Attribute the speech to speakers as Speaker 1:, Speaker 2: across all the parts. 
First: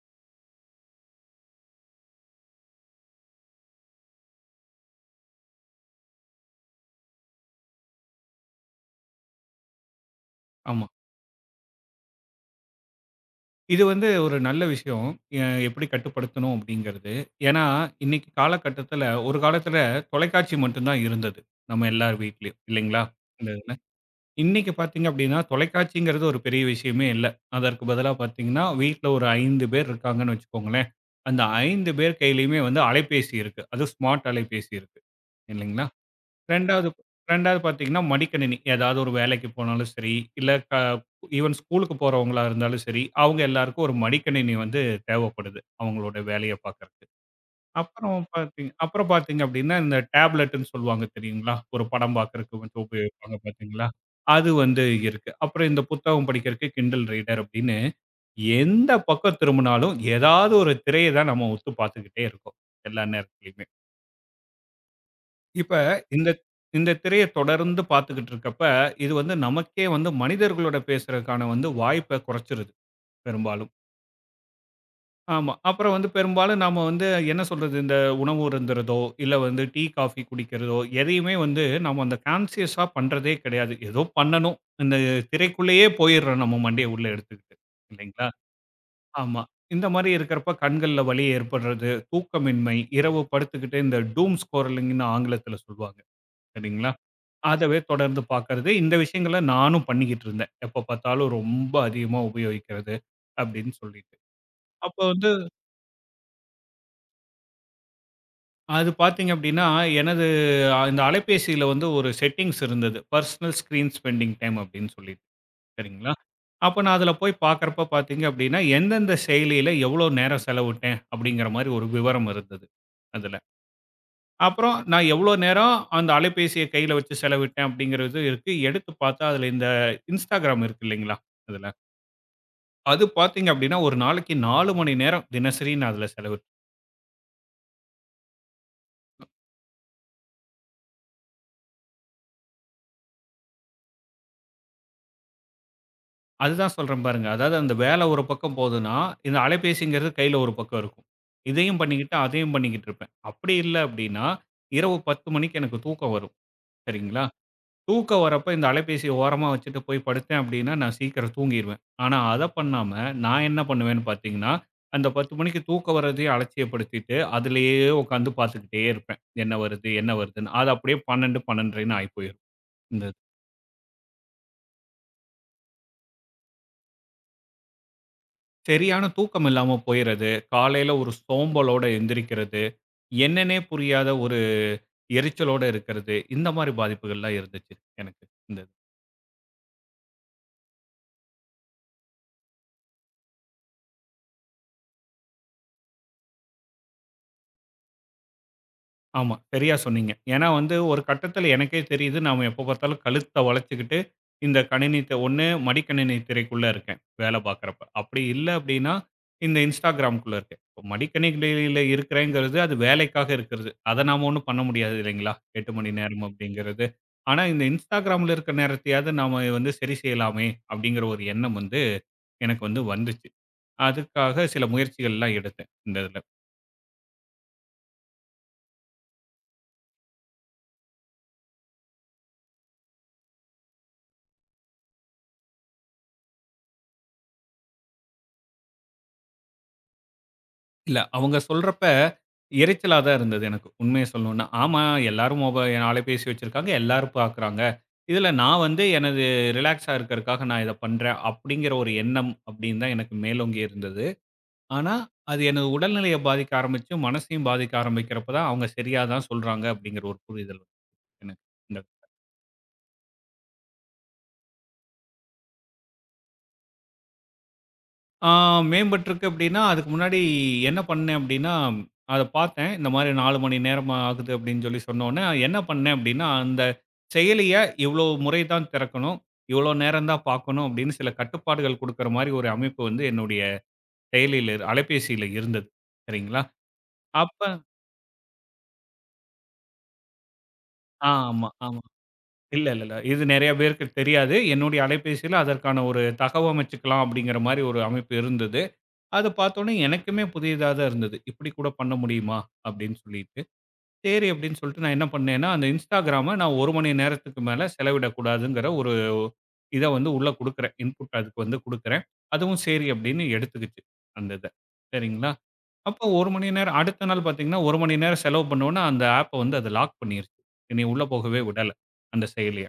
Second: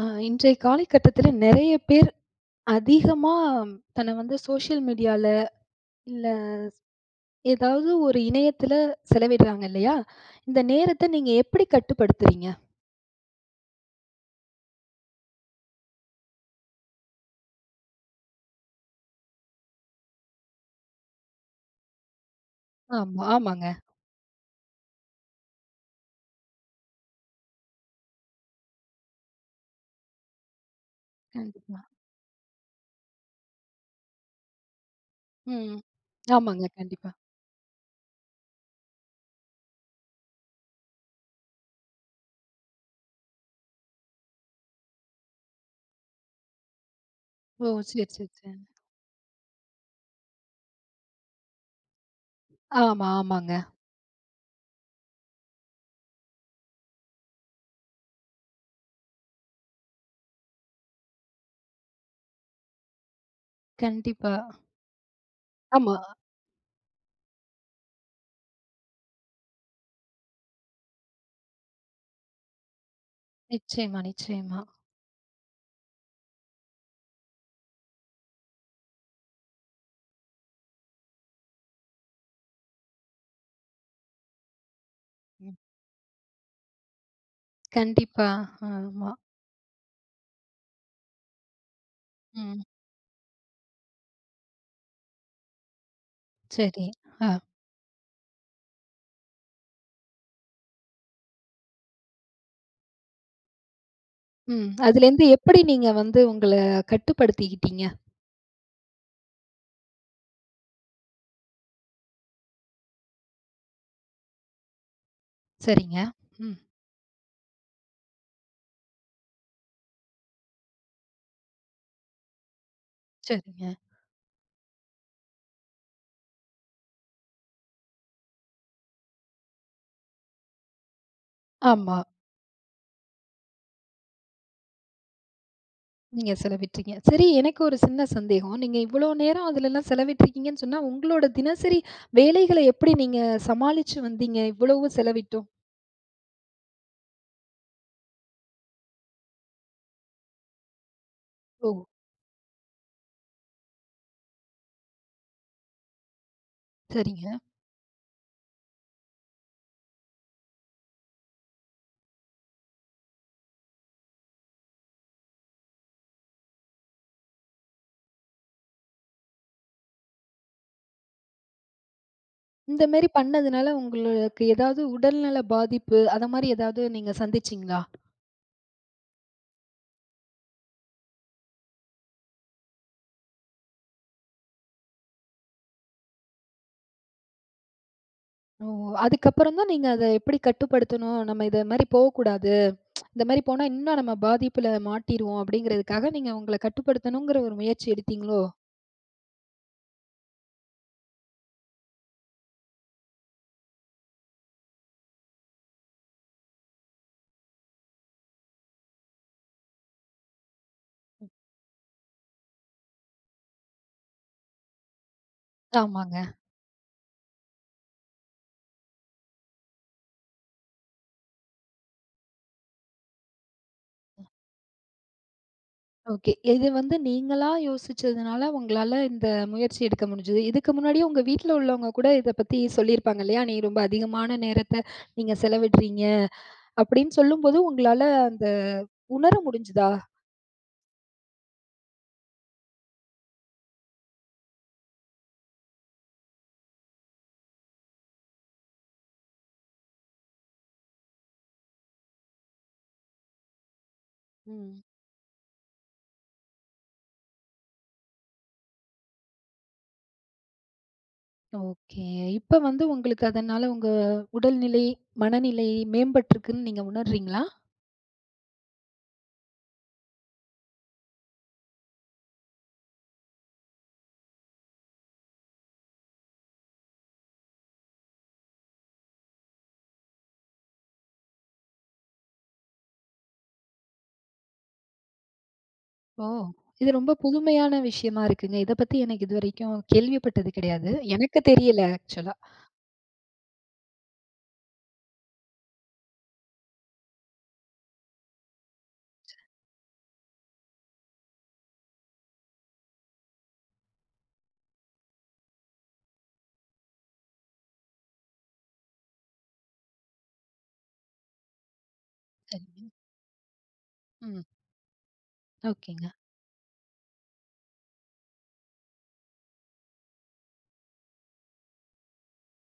Speaker 1: ஆ இன்றைய காலகட்டத்தில நெறைய பேர் அதிகமா தன்னை சோஷியல் மீடியால, இல்ல ஏதாவது ஒரு இணையத்தில செலவிடுறாங்க இல்லையா? இந்த
Speaker 2: ஆமா.
Speaker 1: நேரத்த நீங்க எப்படி கட்டுப்படுத்துறீங்க?
Speaker 2: இது வந்து ஒரு நல்ல விஷயம். எ எப்படி கட்டுப்படுத்தணும் அப்படிங்கிறது. ஏன்னா, இன்னைக்கு காலகட்டத்தில ஒரு காலத்தில தொலைக்காட்சி மட்டும் தான் இருந்தது. நம்ம எல்லார் வீட்லயும் இல்லைங்களா?
Speaker 1: ஆமா,
Speaker 2: இந்த இதுல.
Speaker 1: ஆமாங்க.
Speaker 2: இன்னைக்கு பார்த்தீங்க அப்படின்னா, தொலைக்காட்சிங்கிறது ஒரு பெரிய விஷயமே இல்ல. அதற்கு பதிலா பார்த்தீங்கன்னா, வீட்ல ஒரு 5 பேர் இருக்காங்கன்னு வச்சுக்கோங்களேன். அந்த
Speaker 1: கண்டிப்பா.
Speaker 2: 5 பேர் கையிலயுமே வந்து அலைபேசி இருக்கு. அதுவும் ஸ்மார்ட் அலைபேசி இருக்கு.
Speaker 1: ம்.
Speaker 2: இல்லைங்களா?
Speaker 1: ஆமாங்க,
Speaker 2: 2வது
Speaker 1: கண்டிப்பா.
Speaker 2: 2வது பார்த்தீங்கன்னா, மடிக்கணினி. ஏதாவது ஒரு வேலைக்கு போனாலும் சரி, இல்ல க ஈவன் ஸ்கூலுக்கு போறவங்களா இருந்தாலும் சரி, அவங்க எல்லாருக்கும் ஒரு மடிக்கணினி வந்து தேவைப்படுது. அவங்களோட வேலைய பார்க்கறக்கு.
Speaker 1: ஓ! சரி,
Speaker 2: அப்புறம்
Speaker 1: சரி, சரி.
Speaker 2: பார்த்தீங்க அப்புறம் பார்த்தீங்க அப்படின்னா, இந்த டேப்லெட்ன்னு சொல்லுவாங்க தெரியுங்களா? ஒரு படம் பார்க்கறக்கு வந்து
Speaker 1: ஆமா,
Speaker 2: உபயோகிப்பாங்க
Speaker 1: ஆமாங்க.
Speaker 2: பார்த்தீங்களா? அது வந்து இருக்கு. அப்புறம் இந்த புத்தகம் படிக்கிறக்கு கிண்டல் ரீடர் அப்படின்னு, எந்த பக்கம் திரும்பினாலும் ஏதாவது ஒரு திரைய தான் நம்ம உத்து பார்த்துக்கிட்டே இருக்கோம். எல்லா நேரத்திலயும்.
Speaker 1: கண்டிப்பா.
Speaker 2: இப்ப
Speaker 1: ஆமா.
Speaker 2: இந்த இந்த திரைய தொடர்ந்து பார்த்துக்கிட்டு இருக்கப்ப, இது வந்து நமக்கே வந்து மனிதர்களோட பேசுறதுக்கான வந்து வாய்ப்ப குறைச்சிருது, பெரும்பாலும்.
Speaker 1: நிச்சயமா, நிச்சயமா.
Speaker 2: ஆமா. அப்புறம் வந்து பெரும்பாலும் நாம வந்து என்ன சொல்றது, இந்த உணவு அருந்துறதோ, இல்ல வந்து டீ, காஃபி குடிக்கிறதோ, எதையுமே வந்து நாம அந்த கான்ஷியஸா பண்றதே கிடையாது. ஏதோ பண்ணணும். இந்த
Speaker 1: ம்.
Speaker 2: திரைக்குள்ளேயே போயிர்றோம் நம்ம மண்டைய உள்ள எடுத்துக்கிட்டு. இல்லைங்களா?
Speaker 1: கண்டிப்பா. ஆமா.
Speaker 2: ஆமா. இந்த மாரி இருக்கிறப்ப கண்கள்ல வலி ஏற்படுறது,
Speaker 1: ம்.
Speaker 2: தூக்கமின்மை, இரவு படுத்துக்கிட்டு இந்த டூம் ஸ்க்ரோலிங்ன்னு ஆங்கிலத்தில சொல்வாங்க.
Speaker 1: சரி.
Speaker 2: சரிங்களா?
Speaker 1: ஆ.
Speaker 2: அதவே தொடர்ந்து பார்க்கறது. இந்த விஷயங்கள நானும் பண்ணிக்கிட்டு இருந்தேன். எப்ப பார்த்தாலும் ரொம்ப அதிகமா உபயோகிக்கிறது அப்படின்னு சொல்லிட்டு.
Speaker 1: ம்.
Speaker 2: அப்போ
Speaker 1: அதுலேருந்து
Speaker 2: வந்து
Speaker 1: எப்படி நீங்க உங்கள கட்டுப்படுத்திக்கிட்டீங்க?
Speaker 2: அது பார்த்தீங்க அப்படின்னா, எனது இந்த அலைபேசியில வந்து ஒரு செட்டிங்ஸ் இருந்தது. பர்சனல் ஸ்க்ரீன் ஸ்பெண்டிங் டைம் அப்படின்னு சொல்லிட்டு.
Speaker 1: சரிங்க.
Speaker 2: சரிங்களா?
Speaker 1: ம்.
Speaker 2: அப்ப நான் அதில போய் பார்க்கறப்ப பார்த்தீங்க அப்படின்னா, எந்தெந்த செயலியில எவ்வளோ நேரம் செலவிட்டேன் அப்படிங்கிற மாரி ஒரு விவரம் இருந்தது அதுல.
Speaker 1: சரிங்க.
Speaker 2: அப்புறம் நான் எவ்வளோ நேரம் அந்த அலைபேசிய கையில வச்சு செலவிட்டேன் அப்படிங்கிறது இருக்கு. எடுத்து பார்த்தா அதில இந்த Instagram இருக்கு இல்லைங்களா? அதுல.
Speaker 1: ஆமா.
Speaker 2: அது பார்த்தீங்க அப்படின்னா, ஒரு நாளைக்கு 4 மணி நேரம் தினசரி நான் அதில
Speaker 1: நீங்க
Speaker 2: செலவிட்.
Speaker 1: செலவிட்றீங்க. சரி, எனக்கு ஒரு சின்ன சந்தேகம். நீங்க இவ்ளோ நேரம் அதுலலாம் செலவிட்ருக்கீங்கன்னு சொன்னா, உங்களோட தினசரி வேலைகள எப்படி நீங்க சமாளிச்சு வந்தீங்க? இவ்வளவு செலவிட்டோம்.
Speaker 2: அதுதான் சொல்றேன் பாருங்க. அதாவது அந்த வேலை ஒரு பக்கம் போதுன்னா, இந்த அலைபேசிங்கிறது கையில ஒரு பக்கம் இருக்கும்.
Speaker 1: ஓ!
Speaker 2: இதையும் பண்ணிக்கிட்டு, அதையும் பண்ணிக்கிட்டு இருப்பேன். அப்படி இல்ல அப்படின்னா, இரவு 10 மணிக்கு எனக்கு தூக்கம் வரும். சரிங்களா?
Speaker 1: சரிங்க.
Speaker 2: தூக்கம் வரப்ப இந்த அலைபேசிய ஓரமா வச்சுட்டு போய் படுத்தேன் அப்படின்னா, நான் சீக்கிரம் தூங்கிருவேன். ஆனா அத பண்ணாம, நான் என்ன பண்ணுவேன்னு பார்த்தீங்கன்னா, அந்த 10 மணிக்கு தூக்கம் வரதையும் அலட்சியப்படுத்திட்டு, அதிலேயே உட்காந்து பார்த்துக்கிட்டே இருப்பேன். என்ன வருது? என்ன வருதுன்னு? அது அப்படியே 12, 12:30ன்னு ஆயி போயிரும்.
Speaker 1: இந்த
Speaker 2: இந்த
Speaker 1: மாரி பண்ணதுனால உங்களுக்கு ஏதாவது உடல்நல பாதிப்பு, அத மாரி ஏதாவது நீங்க சந்திச்சீங்களா?
Speaker 2: சரியான தூக்கம் இல்லாம போயிறது. காலையில ஒரு சோம்பலோட எந்திரிக்கிறது. என்னன்னே புரியாத ஒரு எரிச்சலோட இருக்கிறது. இந்த மாரி பாதிப்புகள்லாம் இருந்துச்சு எனக்கு. இந்த
Speaker 1: ஓ! அதுக்கப்புறம் தான் நீங்க அத எப்படி கட்டுப்படுத்தணும்? நம்ம இத மாரி போகக்கூடாது. இந்த மாரி போனா இன்னும் நம்ம பாதிப்புல மாட்டிருவோம் அப்படிங்கிறதுக்காக, நீங்க உங்கள கட்டுப்படுத்தணுங்கிற ஒரு முயற்சி எடுத்தீங்களோ?
Speaker 2: ஆமா. சரியா சொன்னீங்க. ஏன்னா வந்து ஒரு கட்டத்தில எனக்கே தெரியுது, நாம எப்ப பார்த்தாலும் கழுத்த வளைச்சுக்கிட்டு, இந்த கணினி த ஒண்ணு மடிக்கணினி திரைக்குள்ள இருக்கேன், வேலை பார்க்குறப்ப. அப்படி இல்ல அப்படின்னா, இந்த Instagram குள்ள இருக்கேன். இப்ப மடிக்கணினியில இருக்கிறேங்கிறது, அது வேலைக்காக இருக்கிறது. அத நாம ஒண்ணும் பண்ண முடியாது இல்லைங்களா? 8 மணி
Speaker 1: ஆமாங்க.
Speaker 2: நேரம் அப்படிங்கிறது. ஆனா இந்த Instagramல இருக்கிற நேரத்தையாவது நாம வந்து சரி செய்யலாமே, அப்படிங்கிற ஒரு எண்ணம் வந்து எனக்கு வந்துச்சு. அதுக்காக சில முயற்சிகள்லாம் எடுத்தேன், இந்த இதுல.
Speaker 1: ஓகே. இது நீங்களா யோசிச்சதுனால, உங்களால இந்த முயற்சி எடுக்க முடிஞ்சது. இதுக்கு முன்னாடியே உங்க வீட்ல உள்ளவங்க கூட இத பத்தி சொல்லியிருப்பாங்க இல்லையா? "நீ ரொம்ப அதிகமான நேரத்த நீங்க செலவிடுறீங்க" அப்படின்னு சொல்லும்போது, உங்களால அந்த உணர முடிஞ்சுதா?
Speaker 2: இல்ல. அவங்க சொல்றப்ப எரிச்சலா தான் இருந்தது எனக்கு. உண்மைய சொல்லணும்னா. ஆமா, எல்லாரும் மொப அலைபேசி வச்சிருக்காங்க. எல்லாரும் பார்க்குறாங்க. இதுல நான் வந்து எனது ரிலாக்ஸா இருக்கறக்காக நான் இத பண்றேன் அப்படிங்கிற ஒரு எண்ணம் அப்படின்னு தான் எனக்கு மேலோங்கி இருந்தது.
Speaker 1: ம்.
Speaker 2: ஆனா, அது எனது உடல்நிலைய பாதிக்க ஆரம்பிச்சு, மனசையும் பாதிக்க ஆரம்பிக்கிறப்ப தான் அவங்க சரியா தான் சொல்றாங்க அப்படிங்கிற ஒரு புரிதல் வந்து எனக்கு. இந்த
Speaker 1: ஓகே. இப்ப உங்களுக்கு அதனால உங்க உடல்நிலை, மனநிலை மேம்பட்டுருக்குன்னு நீங்க உணர்றீங்களா?
Speaker 2: ஆ மேம்பட்டுருக்கு அப்டின்னா, அதுக்கு முன்னாடி என்ன பண்ணேன் அப்டின்னா, அத பார்த்தேன். இந்த மாரி 4 மணி நேரம் ஆகுது அப்டின்னு சொல்லி சொன்னோனே, என்ன பண்ணேன் அப்டின்னா, அந்த செயலிய இவ்ளோ முறை தான் திறக்கணும், இவ்ளோ நேரம் தான் பார்க்கணும் அப்டின்னு சில கட்டுப்பாடுகள் குடுக்குற மாரி ஒரு அமைப்பு வந்து என்னுடைய செயலியில அலைபேசியில இருந்தது.
Speaker 1: ஓ!
Speaker 2: சரிங்களா?
Speaker 1: இது ரொம்ப
Speaker 2: அப்ப
Speaker 1: புதுமையான விஷயமா இருக்குங்க. இத பத்தி எனக்கு இதுவரைக்கும் கேள்விப்பட்டது கிடையாது. எனக்கு
Speaker 2: ஆமா, ஆமா.
Speaker 1: தெரியல ஆக்சுவலா.
Speaker 2: இல்ல, இல்ல, இல்ல. இது நெறைய பேருக்கு தெரியாது. என்னுடைய அலைபேசியில அதற்கான ஒரு தகவமைச்சுக்கலாம் அப்டிங்கிற மாரி ஒரு அமைப்பு இருந்தது. அத பார்த்தோனே எனக்குமே புதியதா தான் இருந்தது. இப்படி கூட பண்ண முடியுமா? அப்படின்னு சொல்லிட்டு. சரி அப்படின்னு சொல்லிட்டு நான் என்ன பண்ணேன்னா, அந்த Instagramம நான் 1 மணி நேரத்துக்கு மேல செலவிடக்கூடாதுங்கிற ஒரு இத வந்து உள்ள குடுக்குறேன். இன்புட் அதுக்கு வந்து குடுக்குறேன். அதுவும் சரி அப்படின்னு எடுத்துக்குச்சு அந்த
Speaker 1: ம்.
Speaker 2: இத. சரிங்களா? அப்போ
Speaker 1: ஓகேங்க.
Speaker 2: 1 மணி நேரம் அடுத்த நாள் பார்த்தீங்கன்னா, 1 மணி நேரம் செலவு பண்ணோனே அந்த ஆப்ப வந்து அது லாக் பண்ணிருச்சு. என்னைய உள்ள போகவே விடல அந்த செயலிய.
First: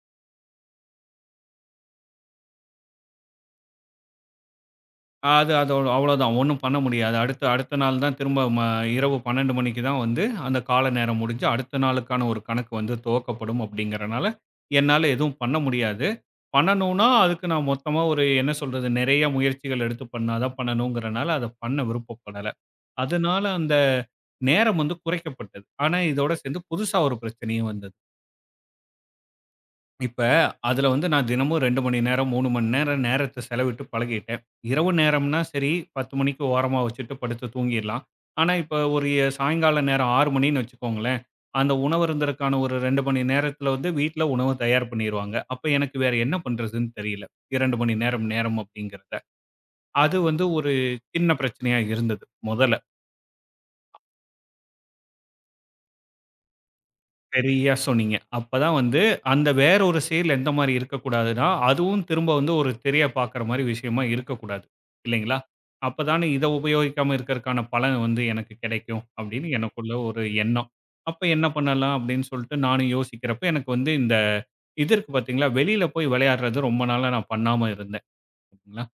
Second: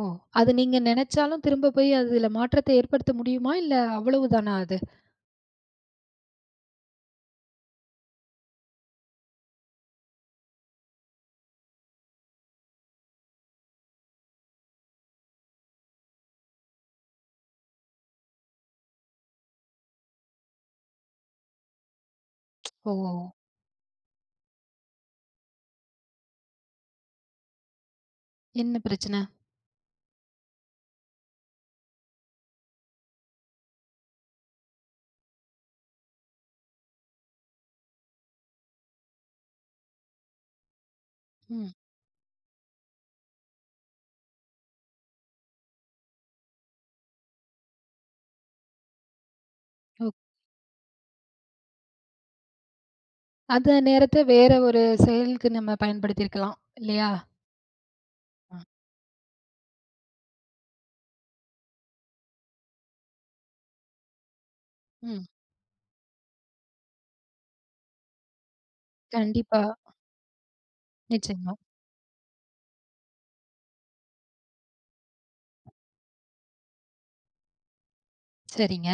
Speaker 1: ஓ! அது நீங்க நெனச்சாலும் திரும்ப போய் அதுல மாற்றத்தை ஏற்படுத்த முடியுமா? இல்ல அவ்வளவுதானா அது?
Speaker 2: அது அதோட அவ்வளோதான். ஒண்ணும் பண்ண முடியாது. அடுத்த அடுத்த நாள் தான் திரும்ப இரவு 12 மணிக்கு தான் வந்து அந்த கால நேரம் முடிஞ்சு, அடுத்த நாளுக்கான ஒரு கணக்கு வந்து துவக்கப்படும் அப்படிங்கிறனால, என்னால எதுவும் பண்ண முடியாது. பண்ணணும்னா, அதுக்கு நான் மொத்தமா ஒரு என்ன சொல்றது, நெறைய முயற்சிகள் எடுத்து பண்ணா தான் பண்ணணுங்கிறனால, அத பண்ண விருப்பப்படல.
Speaker 1: ஓ!
Speaker 2: அதனால அந்த நேரம் வந்து குறைக்கப்பட்டது. ஆனா இதோட சேர்ந்து புதுசா ஒரு பிரச்சனையும் வந்தது.
Speaker 1: என்ன பிரச்சனை?
Speaker 2: இப்ப அதுல வந்து நான் தினமும் 2 மணி நேரம், 3 மணி நேரம் நேரத்த செலவிட்டு பழகிட்டேன். இரவு நேரம்னா சரி 10 மணிக்கு ஓரமா வச்சுட்டு படுத்து தூங்கிடலாம். ஆனா, இப்ப ஒரு எ சாயங்கால நேரம் 6 மணின்னு வச்சுக்கோங்களேன்,
Speaker 1: ம்.
Speaker 2: அந்த உணவருந்தற்கான ஒரு 2 மணி நேரத்துல வந்து வீட்ல உணவு தயார் பண்ணிருவாங்க. அப்ப எனக்கு வேற என்ன பண்றதுன்னு தெரியல. 2 மணி நேரம் நேரம் அப்படிங்கிறத.
Speaker 1: ஓ.
Speaker 2: அது வந்து ஒரு சின்ன பிரச்சனையா இருந்தது முதல்ல.
Speaker 1: அந்த நேரத்த வேற ஒரு செயலுக்கு நம்ம பயன்படுத்தியிருக்கலாம். இல்லையா?
Speaker 2: சரியா சொன்னீங்க.
Speaker 1: ம்.
Speaker 2: அப்பதான் வந்து அந்த வேற ஒரு செயல் எந்த மாரி இருக்கக்கூடாதுன்னா, அதுவும் திரும்ப வந்து ஒரு திரைய பார்க்குற மாரி விஷயமா இருக்கக்கூடாது.
Speaker 1: ம்.
Speaker 2: இல்லைங்களா? அப்பதானே இத உபயோகிக்காம இருக்கறக்கான பலன் வந்து எனக்கு கிடைக்கும் அப்படின்னு
Speaker 1: கண்டிப்பா.
Speaker 2: எனக்குள்ள ஒரு எண்ணம். அப்ப என்ன
Speaker 1: நிச்சயமா.
Speaker 2: பண்ணலாம் அப்படின்னு சொல்லிட்டு நானும் யோசிக்கிறப்ப எனக்கு வந்து இந்த இது இருக்கு பார்த்தீங்களா, வெளியில போய் விளையாடுறது ரொம்ப நாளா நான் பண்ணாம இருந்தேன்.
Speaker 1: சரிங்க.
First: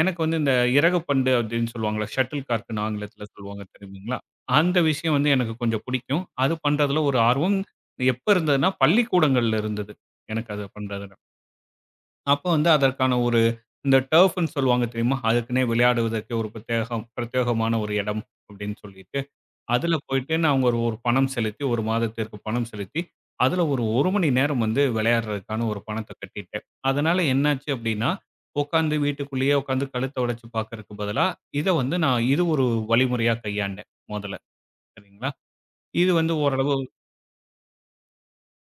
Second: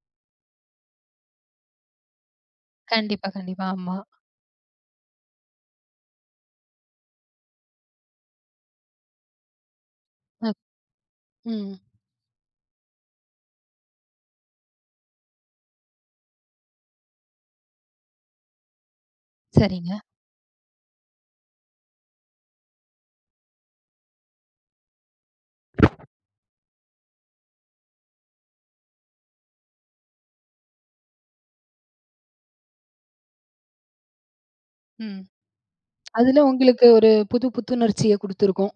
Speaker 2: எனக்கு வந்து இந்த இறகுப்பந்து அப்படின்னு சொல்லுவாங்கல்ல, ஷட்டில் கார்க்ன்னு ஆங்கிலத்தில
Speaker 1: கண்டிப்பா,
Speaker 2: சொல்லுவாங்க
Speaker 1: கண்டிப்பா. ஆமா.
Speaker 2: தெரியுங்களா? அந்த விஷயம் வந்து எனக்கு கொஞ்சம் பிடிக்கும். அது பண்றதுல ஒரு ஆர்வம் எப்ப இருந்ததுன்னா, பள்ளிக்கூடங்கள்ல இருந்தது. எனக்கு
Speaker 1: அ.
Speaker 2: அது பண்றதுல.
Speaker 1: ம்.
Speaker 2: அப்போ வந்து அதற்கான ஒரு இந்த டர்ஃப்ன்னு சொல்லுவாங்க தெரியுமா? அதுக்குன்னே விளையாடுவதற்கு ஒரு பிரத்யேகமான ஒரு இடம் அப்படின்னு சொல்லி. அதில
Speaker 1: சரிங்க.
Speaker 2: போயிட்டு நான் ஒரு ஒரு பணம் செலுத்தி, 1 மாதத்திற்கு பணம் செலுத்தி, அதில ஒரு 1 மணி நேரம் வந்து விளையாடுறதுக்கான ஒரு பணத்த கட்டிட்டேன். அதனால என்னாச்சு அப்டின்னா, உட்காந்து வீட்டுக்குள்ளேயே உட்காந்து கழுத்த உடைச்சு பார்க்கறக்கு பதிலா, இத வந்து நான் இது ஒரு வழிமுறையா கையாண்டேன் மொதல்ல.
Speaker 1: ம்.
Speaker 2: சரிங்களா? இது வந்து
Speaker 1: அதுல
Speaker 2: ஓரளவு
Speaker 1: உங்களுக்கு ஒரு புது புத்துணர்ச்சிய குடுத்துருக்கும்.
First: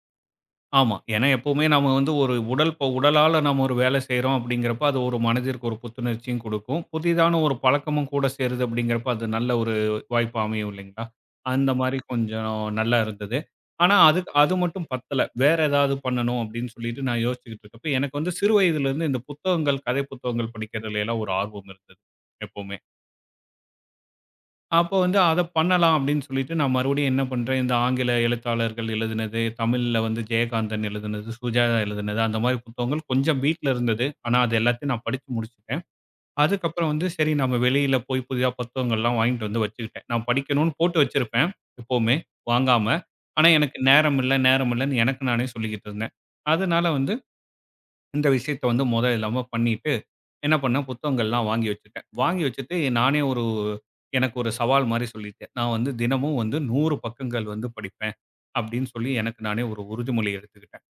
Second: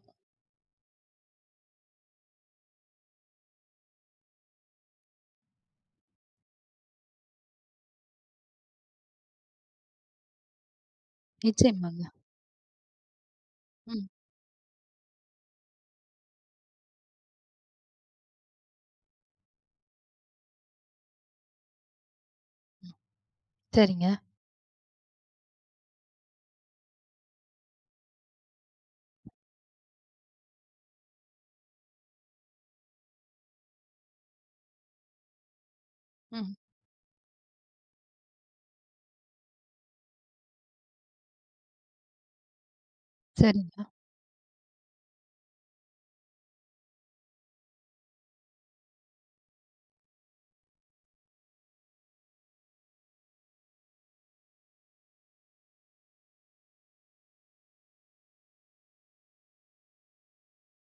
Speaker 2: ஆமா. ஏன்னா எப்பவுமே நாம வந்து ஒரு உடல் இப்ப உடலால நம்ம ஒரு வேலை செய்றோம் அப்படிங்கிறப்ப, அது ஒரு மனதிற்கு ஒரு புத்துணர்ச்சியும் குடுக்கும். புதிதான ஒரு பழக்கமும் கூட சேருது அப்படிங்கிறப்ப, அது நல்ல ஒரு வாய்ப்பா அமையும் இல்லைங்களா? அந்த மாரி
Speaker 1: நிச்சயமாங்க.
Speaker 2: கொஞ்சம் நல்லா இருந்தது. ஆனா
Speaker 1: ம்.
Speaker 2: அது மட்டும் பத்தல. வேற ஏதாவது பண்ணணும் அப்படின்னு சொல்லிட்டு நான் யோசிச்சுக்கிட்டு இருக்கப்ப, எனக்கு வந்து சிறு வயதிலிருந்து இந்த புத்தகங்கள், கதை புத்தகங்கள் படிக்கிறதுல எல்லாம் ஒரு ஆர்வம் இருந்தது. எப்பவுமே.
Speaker 1: சரிங்க.
Speaker 2: அப்போ வந்து அத பண்ணலாம் அப்படின்னு சொல்லிட்டு, நான் மறுபடியும் என்ன பண்றேன், இந்த ஆங்கில எழுத்தாளர்கள் எழுதினது, தமிழ்ல வந்து ஜெயகாந்தன் எழுதினது, சுஜாதா எழுதினது, அந்த மாரி புத்தகங்கள் கொஞ்சம் வீட்ல இருந்தது. ஆனா, அது எல்லாத்தையும் நான் படிச்சு முடிச்சுட்டேன்.
Speaker 1: ம்.
Speaker 2: அதுக்கப்புறம் வந்து சரி நம்ம வெளியில போய் புதிதா புத்தகங்கள்லாம் வாங்கிட்டு வந்து வச்சுக்கிட்டேன். நான் படிக்கணும்னு போட்டு வச்சிருப்பேன், எப்பவுமே வாங்காம. ஆனா, எனக்கு
Speaker 1: சரிங்க.
Speaker 2: நேரம் இல்ல, நேரம் இல்லன்னு எனக்கு நானே சொல்லிக்கிட்டு இருந்தேன். அதனால வந்து இந்த விஷயத்த வந்து மொத இல்லாம பண்ணிட்டு என்ன பண்ணேன் புத்தகங்கள்லாம் வாங்கி வச்சுட்டேன். வாங்கி வச்சுட்டு நானே ஒரு எனக்கு ஒரு சவால் மாரி சொல்லிட்டேன். நான் வந்து தினமும் வந்து 100 பக்கங்கள் வந்து படிப்பேன். அப்படின்னு சொல்லி எனக்கு நானே ஒரு உறுதிமொழி எடுத்துக்கிட்டேன்.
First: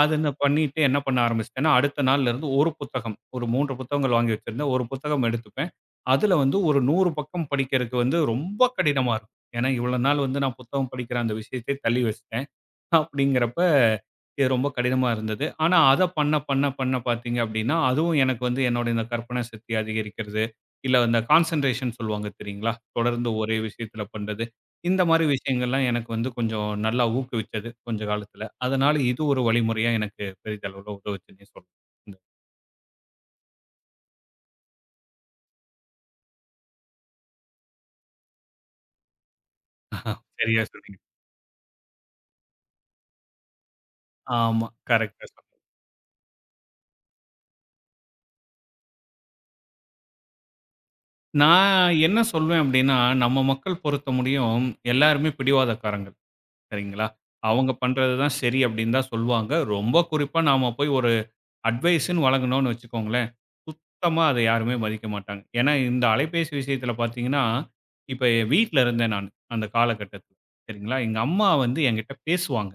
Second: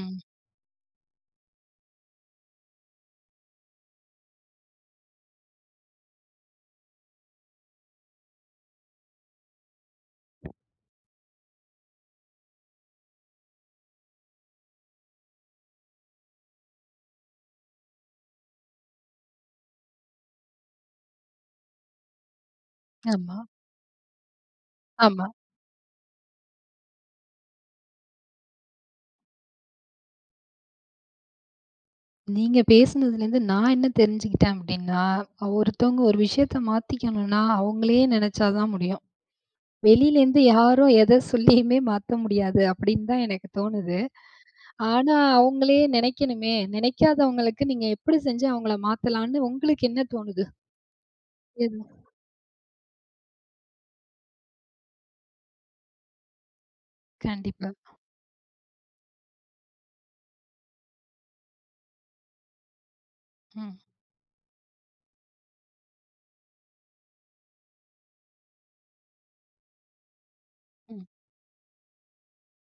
Speaker 2: அத நான் பண்ணிட்டு என்ன பண்ண ஆரம்பிச்சுட்டேன்னா, அடுத்த நாள்லருந்து ஒரு புத்தகம், ஒரு 3 புத்தகங்கள் வாங்கி வச்சிருந்தேன். ஒரு புத்தகம் எடுத்துப்பேன். அதுல வந்து ஒரு 100 பக்கம் படிக்கிறதுக்கு வந்து ரொம்ப கடினமா இருக்கும். ஏன்னா இவ்வளோ நாள் வந்து நான் புத்தகம் படிக்கிற அந்த விஷயத்தை தள்ளி வச்சுட்டேன். அப்படிங்கிறப்ப, இது ரொம்ப கடினமா இருந்தது. ஆனா அத பண்ண, பண்ண, பண்ண பார்த்தீங்க அப்படின்னா, அதுவும் எனக்கு வந்து என்னோட இந்த கற்பனை சக்தி அதிகரிக்கிறது, இல்ல அந்த கான்சன்ட்ரேஷன் சொல்லுவாங்க தெரியுங்களா? தொடர்ந்து
Speaker 1: ஆமா.
Speaker 2: ஒரே விஷயத்தில பண்றது. இந்த மாரி
Speaker 1: ஆமா.
Speaker 2: விஷயங்கள்லாம் எனக்கு வந்து கொஞ்சம் நல்லா ஊக்குவிச்சது, கொஞ்ச காலத்தில. அதனால இது ஒரு வழிமுறையா எனக்கு பெரிதளவுல உதவுச்சுன்னே சொல்லலாம். இந்த
Speaker 1: நீங்க பேசுனதுலேருந்து நான் என்ன தெரிஞ்சுக்கிட்டேன் அப்டின்னா, ஒருத்தவங்க ஒரு விஷயத்த மாத்திக்கணும்னா, அவங்களே நெனச்சா தான் முடியும். வெளியிலேருந்து
Speaker 2: சரியா
Speaker 1: யாரும்
Speaker 2: சொன்னீங்க.
Speaker 1: எத சொல்லியுமே மாத்த முடியாது அப்டின்னு தான் எனக்கு தோணுது.
Speaker 2: ஆமா,
Speaker 1: ஆனா
Speaker 2: கரெக்ட்டா சொன்னீங்க.
Speaker 1: அவங்களே நெனைக்கணுமே, நெனைக்காதவங்களுக்கு நீங்க எப்டி செஞ்சு அவங்கள மாத்தலான்னு உங்களுக்கு என்ன தோணுது? எது?
Speaker 2: நான் என்ன சொல்வேன் அப்படின்னா, நம்ம மக்கள் பொறுத்த முடியும் எல்லாருமே பிடிவாதக்காரங்க. சரிங்களா?
Speaker 1: கண்டிப்பா.
Speaker 2: அவங்க பண்றது தான் சரி அப்படின்னு தான் சொல்லுவாங்க. ரொம்ப குறிப்பா நாம போய் ஒரு அட்வைஸ்ன்னு வழங்குனோம்னு வச்சுக்கோங்களேன்,
Speaker 1: ம்,
Speaker 2: சுத்தமா அத யாருமே மதிக்க மாட்டாங்க. ஏன்னா இந்த அலைபேசி விஷயத்தில பார்த்தீங்கன்னா, இப்ப வீட்ல இருந்தேன் நானு, அந்த காலகட்டத்தில. சரிங்களா?
Speaker 1: ம்.
Speaker 2: எங்க அம்மா வந்து என்கிட்ட பேசுவாங்க.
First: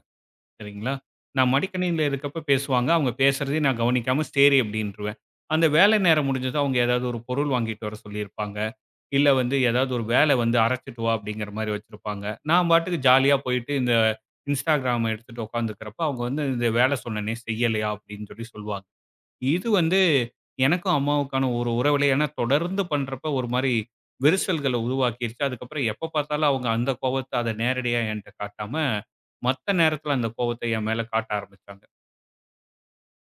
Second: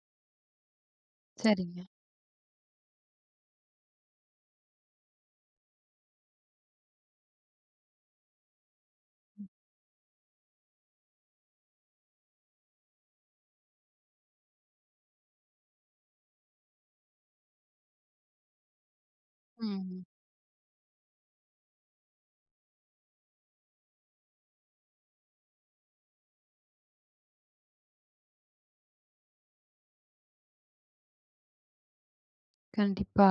Speaker 2: சரிங்களா? நான்
Speaker 1: சரிங்க.
Speaker 2: மடிக்கணினியில இருக்கப்ப பேசுவாங்க. அவங்க பேசுறதையும் நான் கவனிக்காம சரி அப்டின்ருவேன். அந்த வேலை நேரம் முடிஞ்சதும் அவங்க ஏதாவது ஒரு பொருள் வாங்கிட்டு வர சொல்லியிருப்பாங்க. இல்ல வந்து ஏதாவது ஒரு வேல வந்து அரைச்சுட்டு வா அப்படிங்கிற மாரி வச்சிருப்பாங்க. நான் பாட்டுக்கு ஜாலியா போயிட்டு இந்த Instagram எடுத்துட்டு உட்காந்துக்கிறப்ப அவங்க வந்து இந்த வேல சொன்னனே செய்யலையா அப்படின்னு சொல்லி சொல்லுவாங்க. இது வந்து
Speaker 1: ம்.
Speaker 2: எனக்கும் அம்மாவுக்கான ஒரு உறவுல ஏன்னா தொடர்ந்து பண்றப்ப ஒரு மாரி விரிசல்கள உருவாக்கிருச்சு. அதுக்கப்புறம் எப்ப பார்த்தாலும் அவங்க அந்த கோவத்த அத நேரடியா என்ட்ட காட்டாம, மத்த நேரத்துல அந்த கோவத்த என் மேல காட்ட ஆரம்பிச்சாங்க.
Speaker 1: கண்டிப்பா.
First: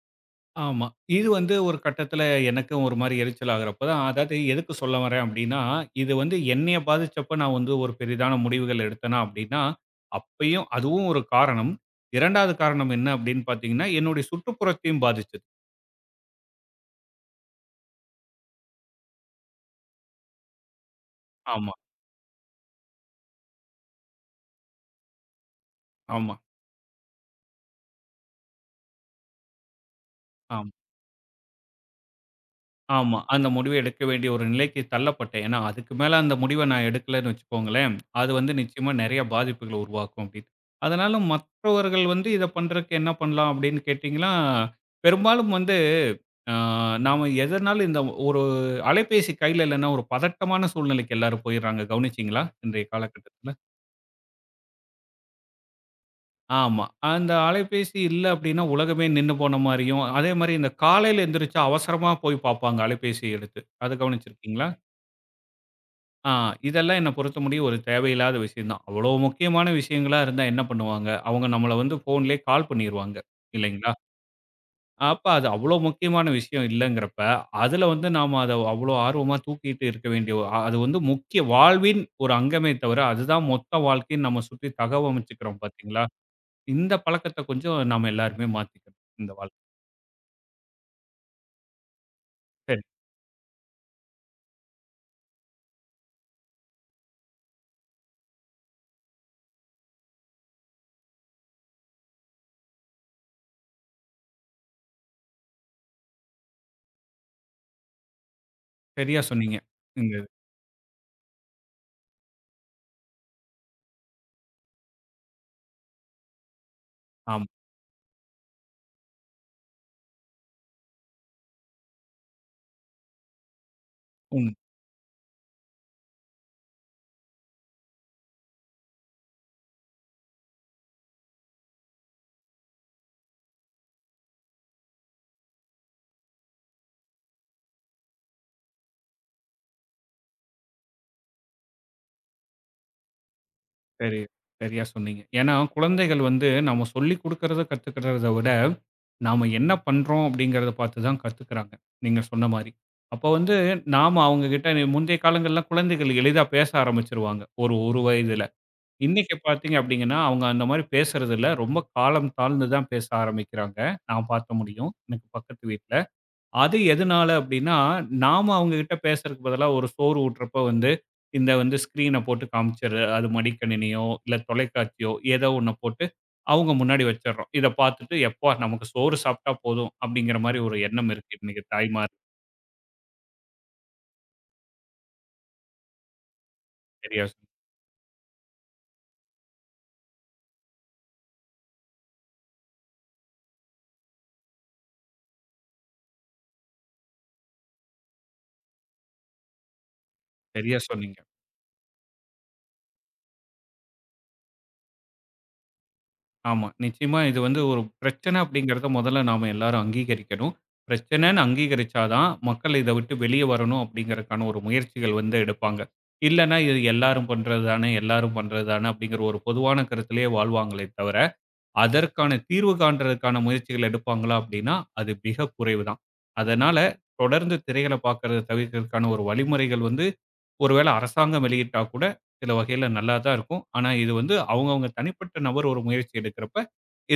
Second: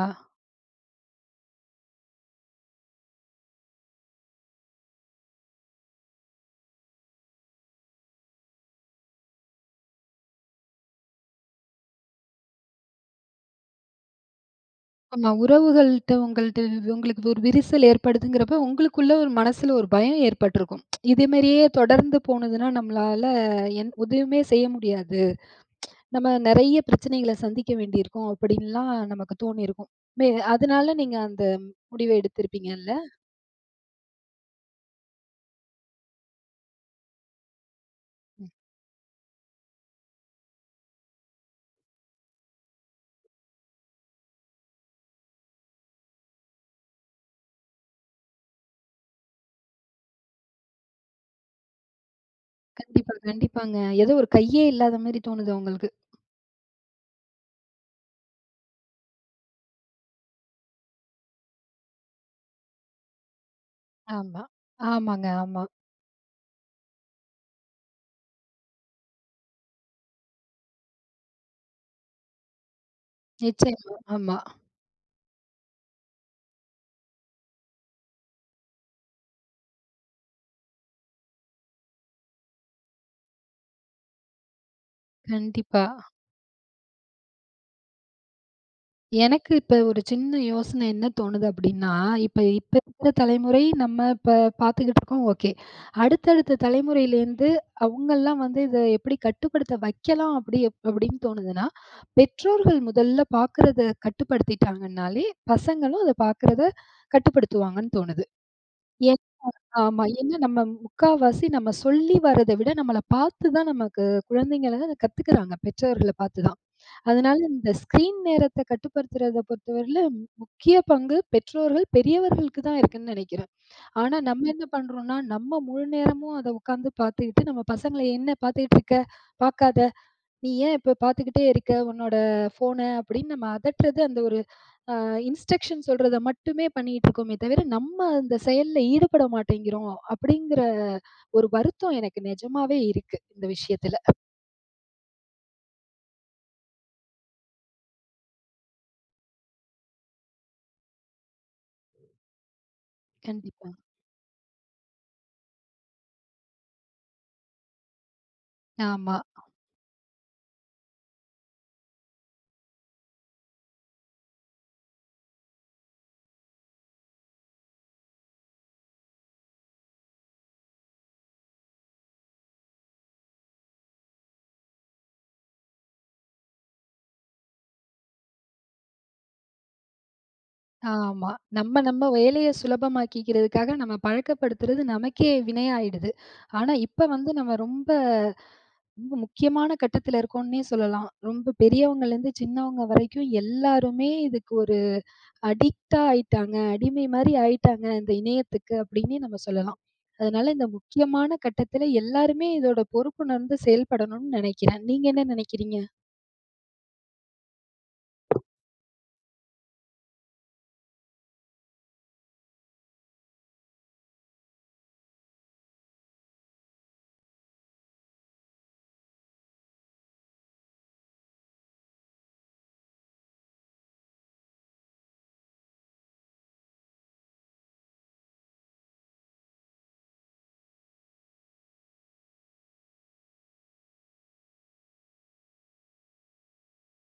Speaker 2: ஆமா. இது வந்து ஒரு கட்டத்துல எனக்கும் ஒரு மாரி எரிச்சல் ஆகுறப்ப தான் அதாவது எதுக்கு சொல்ல வரேன் அப்டின்னா, இது வந்து என்னைய பாதிச்சப்ப நான் வந்து ஒரு பெரிதான முடிவுகள் எடுத்தேனா அப்டின்னா, அப்பயும் அதுவும் ஒரு காரணம். 2வது காரணம் என்ன அப்டின்னு பார்த்தீங்கன்னா, என்னுடைய சுற்றுப்புறத்தையும்
Speaker 1: ஆமா.
Speaker 2: பாதிச்சது.
Speaker 1: உறவுகள்ட்ட உங்கள்ட்ட உங்களுக்கு ஒரு விரிசல் ஏற்படுதுங்கிறப்ப, உங்களுக்குள்ள ஒரு மனசுல ஒரு பயம் ஏற்பட்டுருக்கும். இதே மாரியே
Speaker 2: ஆமா,
Speaker 1: தொடர்ந்து போனதுன்னா, நம்மளால என் உதவியுமே செய்ய முடியாது. நம்ம
Speaker 2: ஆமா,
Speaker 1: நெறைய பிரச்சனைகள சந்திக்க வேண்டியிருக்கும் அப்படின்லாம் நமக்கு தோணியிருக்கும். மே
Speaker 2: ஆமா.
Speaker 1: அதனால நீங்க அந்த முடிவ எடுத்திருப்பீங்கல்ல?
Speaker 2: ஆமா. அந்த முடிவு எடுக்க வேண்டிய ஒரு நிலைக்கு தள்ளப்பட்டேன். ஏன்னா, அதுக்கு மேல அந்த முடிவ நான் எடுக்கலன்னு வச்சுக்கோங்களேன், அது
Speaker 1: ம்.
Speaker 2: வந்து நிச்சயமா நெறைய பாதிப்புகள உருவாக்கும் அப்படின்னு. அதனால மற்றவர்கள் வந்து இத பண்றதுக்கு என்ன பண்ணலாம் அப்படின்னு கேட்டீங்கன்னா, பெரும்பாலும் வந்து அ நாம எதனாலும் இந்த ஒரு அலைபேசி கையில இல்லன்னா ஒரு பதட்டமான சூழ்நிலைக்கு எல்லாரும் போயிடுறாங்க. கவனிச்சீங்களா? இன்றைய
Speaker 1: கண்டிப்பா,
Speaker 2: காலகட்டத்தில.
Speaker 1: கண்டிப்பாங்க. ஏதோ ஒரு கையே இல்லாத மாரி தோணுது உங்களுக்கு.
Speaker 2: ஆமா. அந்த அலைபேசி இல்ல அப்படின்னா உலகமே நின்னு போன மாரியும், அதே மாரி இந்த காலையில எந்திரிச்சு அவசரமா போய் பார்ப்பாங்க அலைபேசிய எடுத்து. அத
Speaker 1: ஆமா.
Speaker 2: கவனிச்சிருக்கீங்களா?
Speaker 1: ஆமாங்க, ஆமா.
Speaker 2: ஆ இதெல்லாம் என்ன பொறுத்த முடியும் ஒரு தேவையில்லாத விஷயம் தான். அவ்வளோ முக்கியமான விஷயங்களா இருந்தா என்ன பண்ணுவாங்க? அவங்க நம்மள வந்து ஃபோன்லயே கால் பண்ணிருவாங்க இல்லைங்களா?
Speaker 1: நிச்சயமா. ஆமா.
Speaker 2: அப்ப அது அவ்வளோ முக்கியமான விஷயம் இல்லங்கிறப்ப, அதுல வந்து நாம அத அவ்வளோ ஆர்வமா தூக்கிட்டு இருக்க வேண்டிய அது வந்து முக்கிய வாழ்வின் ஒரு அங்கமே தவிர, அதுதான் மொத்த வாழ்க்கைன்னு நம்ம சுத்தி தகவமைச்சுக்கிறோம்
Speaker 1: கண்டிப்பா.
Speaker 2: பார்த்தீங்களா? இந்த பழக்கத்த கொஞ்சம் நாம எல்லாருமே மாத்திக்கணும் இந்த
Speaker 1: எனக்கு
Speaker 2: வாழ்.
Speaker 1: இப்ப ஒரு சின்ன யோசனை என்ன தோணுது அப்டின்னா, இப்ப இப்ப
Speaker 2: சரி
Speaker 1: இருக்கிற தலைமுறை நம்ம இப்ப பார்த்துக்கிட்டு இருக்கோம். ஓகே. அடுத்தடுத்த தலைமுறையிலேருந்து அவங்கலாம் இத எப்டி கட்டுப்படுத்த வைக்கலாம் அப்டின்னு தோணுதுன்னா, பெற்றோர்கள் முதல்ல பார்க்கறத கட்டுப்படுத்திட்டாங்கன்னாலே, பசங்களும் அத பார்க்கறத கட்டுப்படுத்துவாங்கன்னு தோணுது.
Speaker 2: சரியா
Speaker 1: ஏன்
Speaker 2: சொன்னீங்க.
Speaker 1: ஆமா.
Speaker 2: இந்த இது.
Speaker 1: ஏன்னா முக்காவாசி நம்ம சொல்லி வர்றத விட நம்மள பார்த்து தான் நமக்கு குழந்தைங்கள கத்துக்குறாங்க, பெற்றோர்கள பார்த்து தான். அதனால
Speaker 2: ஆமா.
Speaker 1: இந்த ஸ்க்ரீன் நேரத்த கட்டுப்படுத்துறத பொறுத்தவரையில முக்கிய பங்கு பெற்றோர்கள், பெரியவர்களுக்கு தான் இருக்குன்னு நெனைக்கிறேன். ஆனா நம்ம
Speaker 2: ம்.
Speaker 1: என்ன பண்றோம்னா, நம்ம முழு நேரமும் அத உட்கார்ந்து பார்த்துக்கிட்டு நம்ம பசங்கள "என்ன பார்த்துக்கிட்டு இருக்க? பார்க்காத. நீ ஏன் இப்ப பார்த்துக்கிட்டே இருக்க உன்னோட ஃபோன?" அப்படின்னு நம்ம அதட்டுறது அந்த ஒரு அ இன்ஸ்ட்ரக்ஷன் சொல்றத மட்டுமே பண்ணிட்டு இருக்கோமே தவிர, நம்ம அந்த செயல்ல ஈடுபட மாட்டேங்கிறோம் அப்படிங்கிற ஒரு வருத்தம் எனக்கு நிஜமாவே இருக்கு இந்த விஷயத்துல.
Speaker 2: சரி. சரியா சொன்னீங்க. ஏன்னா குழந்தைகள் வந்து நம்ம சொல்லிக் குடுக்கறத கத்துக்கிறத விட நாம என்ன பண்றோம் அப்படிங்கிறத பார்த்து தான் கத்துக்கிறாங்க. நீங்க சொன்ன மாரி. அப்போ வந்து
Speaker 1: கண்டிப்பா.
Speaker 2: நாம அவங்க கிட்ட முந்தைய காலங்கள்ல குழந்தைகள் எளிதா பேச ஆரம்பிச்சுருவாங்க. ஒரு 1 வயதில.
Speaker 1: ஆமா.
Speaker 2: இன்னைக்கு பார்த்தீங்க அப்படிங்கன்னா, அவங்க அந்த மாரி பேசுறது இல்ல. ரொம்ப காலம் தாழ்ந்து தான் பேச ஆரம்பிக்கிறாங்க. நான் பார்க்க முடியும். எனக்கு பக்கத்து வீட்ல. அது எதனால அப்டின்னா, நாம அவங்ககிட்ட பேசுறதுக்கு பதிலா ஒரு சோறு ஊட்டுறப்ப வந்து, இந்த வந்து ஸ்க்ரீன போட்டு காமிச்சரு. அது மடிக்கணினியோ, இல்ல தொலைக்காட்சியோ ஏதோ ஒண்ண போட்டு அவங்க முன்னாடி வச்சர்றோம். இத பார்த்துட்டு, "எப்பா நமக்கு சோறு சாப்ட்டா போதும்" அப்டிங்கிற மாரி ஒரு எண்ணம்
Speaker 1: ஆமா.
Speaker 2: இருக்கு இன்னைக்கு
Speaker 1: நம்ம நம்ம
Speaker 2: தாய்மார்.
Speaker 1: வேலைய சுலபமாக்கிக்கிறதுக்காக நம்ம பழக்கப்படுத்துறது நமக்கே வினையாயிடுது. ஆனா, இப்ப
Speaker 2: சரியா
Speaker 1: வந்து
Speaker 2: சொன்னீங்க.
Speaker 1: நம்ம ரொம்ப ரொம்ப முக்கியமான கட்டத்துல இருக்கோம்னே சொல்லலாம். ரொம்ப பெரியவங்கலேருந்து சின்னவங்க வரைக்கும் எல்லாருமே இதுக்கு ஒரு அடிக்ட்டா ஆயிட்டாங்க. அடிமை மாரி ஆயிட்டாங்க இந்த இணையத்துக்கு அப்டின்னே நம்ம சொல்லலாம். அதனால இந்த
Speaker 2: சரியா சொன்னீங்க.
Speaker 1: முக்கியமான கட்டத்துல எல்லாருமே இதோட பொறுப்புணர்ந்து செயல்படணும்னு நெனைக்கிறேன். நீங்க என்ன நெனைக்கிறீங்க?
Speaker 2: ஆமா. நிச்சயமா இது வந்து ஒரு பிரச்சனை அப்படிங்கிறத முதல்ல நாம எல்லாரும் அங்கீகரிக்கணும். பிரச்சனைன்னு அங்கீகரிச்சா தான், மக்கள் இத விட்டு வெளிய வரணும் அப்படிங்கிறதுக்கான ஒரு முயற்சிகள் வந்து எடுப்பாங்க. இல்லன்னா இது எல்லாரும் பண்றது தானே, எல்லாரும் பண்றது தானே அப்படிங்கிற ஒரு பொதுவான கருத்திலேயே வாழ்வாங்களே தவிர, அதற்கான தீர்வு காண்றதுக்கான முயற்சிகள் எடுப்பாங்களா அப்படின்னா, அது மிக குறைவு தான். அதனால தொடர்ந்து திரைகள பார்க்கிறத தவிர்க்கிறதுக்கான ஒரு வழிமுறைகள் வந்து ஒருவேளை அரசாங்கம் வெளியிட்டா கூட சில வகையில நல்லா தான் இருக்கும். ஆனா இது வந்து அவங்கவங்க தனிப்பட்ட நபர் ஒரு முயற்சி எடுக்கிறப்ப,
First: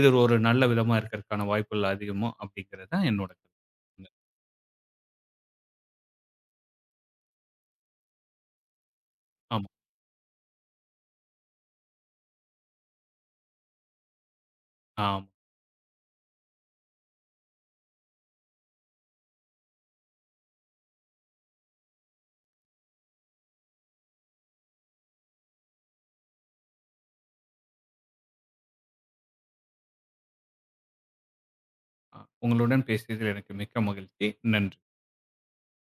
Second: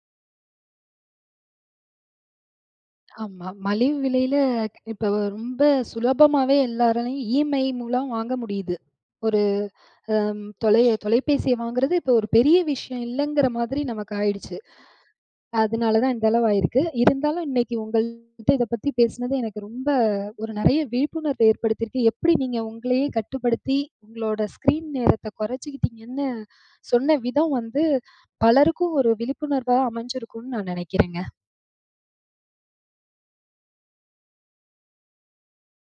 Speaker 2: இது ஒரு நல்ல விதமா இருக்கிறதுக்கான வாய்ப்புகள் அதிகமோ அப்படிங்கிறது தான் என்னோட
Speaker 1: ஆமா.
Speaker 2: கருத்து.
Speaker 1: மலிவு விலையில இப்ப ரொம்ப சுலபமாவே எல்லாராலயும் EMI மூலம் வாங்க முடியுது. ஒரு
Speaker 2: ஆமா,
Speaker 1: தொலைபேசிய வாங்குறது இப்ப ஒரு பெரிய விஷயம் இல்லங்கிற மாதிரி நமக்கு ஆயிடுச்சு.
Speaker 2: ஆமா.
Speaker 1: அதனால தான் இந்த அளவு ஆயிருக்கு. இருந்தாலும் இன்னைக்கு உங்கள்ட்ட இத பத்தி பேசினது எனக்கு ரொம்ப ஒரு நெறைய விழிப்புணர்வு ஏற்படுத்தியிருக்கு. எப்படி நீங்க உங்களையே கட்டுப்படுத்தி உங்களோட ஸ்க்ரீன் நேரத்த குறைச்சுக்கிட்டீங்கன்னு சொன்ன விதம் வந்து பலருக்கும் ஒரு விழிப்புணர்வா அமைஞ்சிருக்கும்னு நான் நெனைக்கிறேங்க.
Speaker 2: அ உங்களுடன் பேசியதில் எனக்கு மிக்க மகிழ்ச்சி. நன்றி.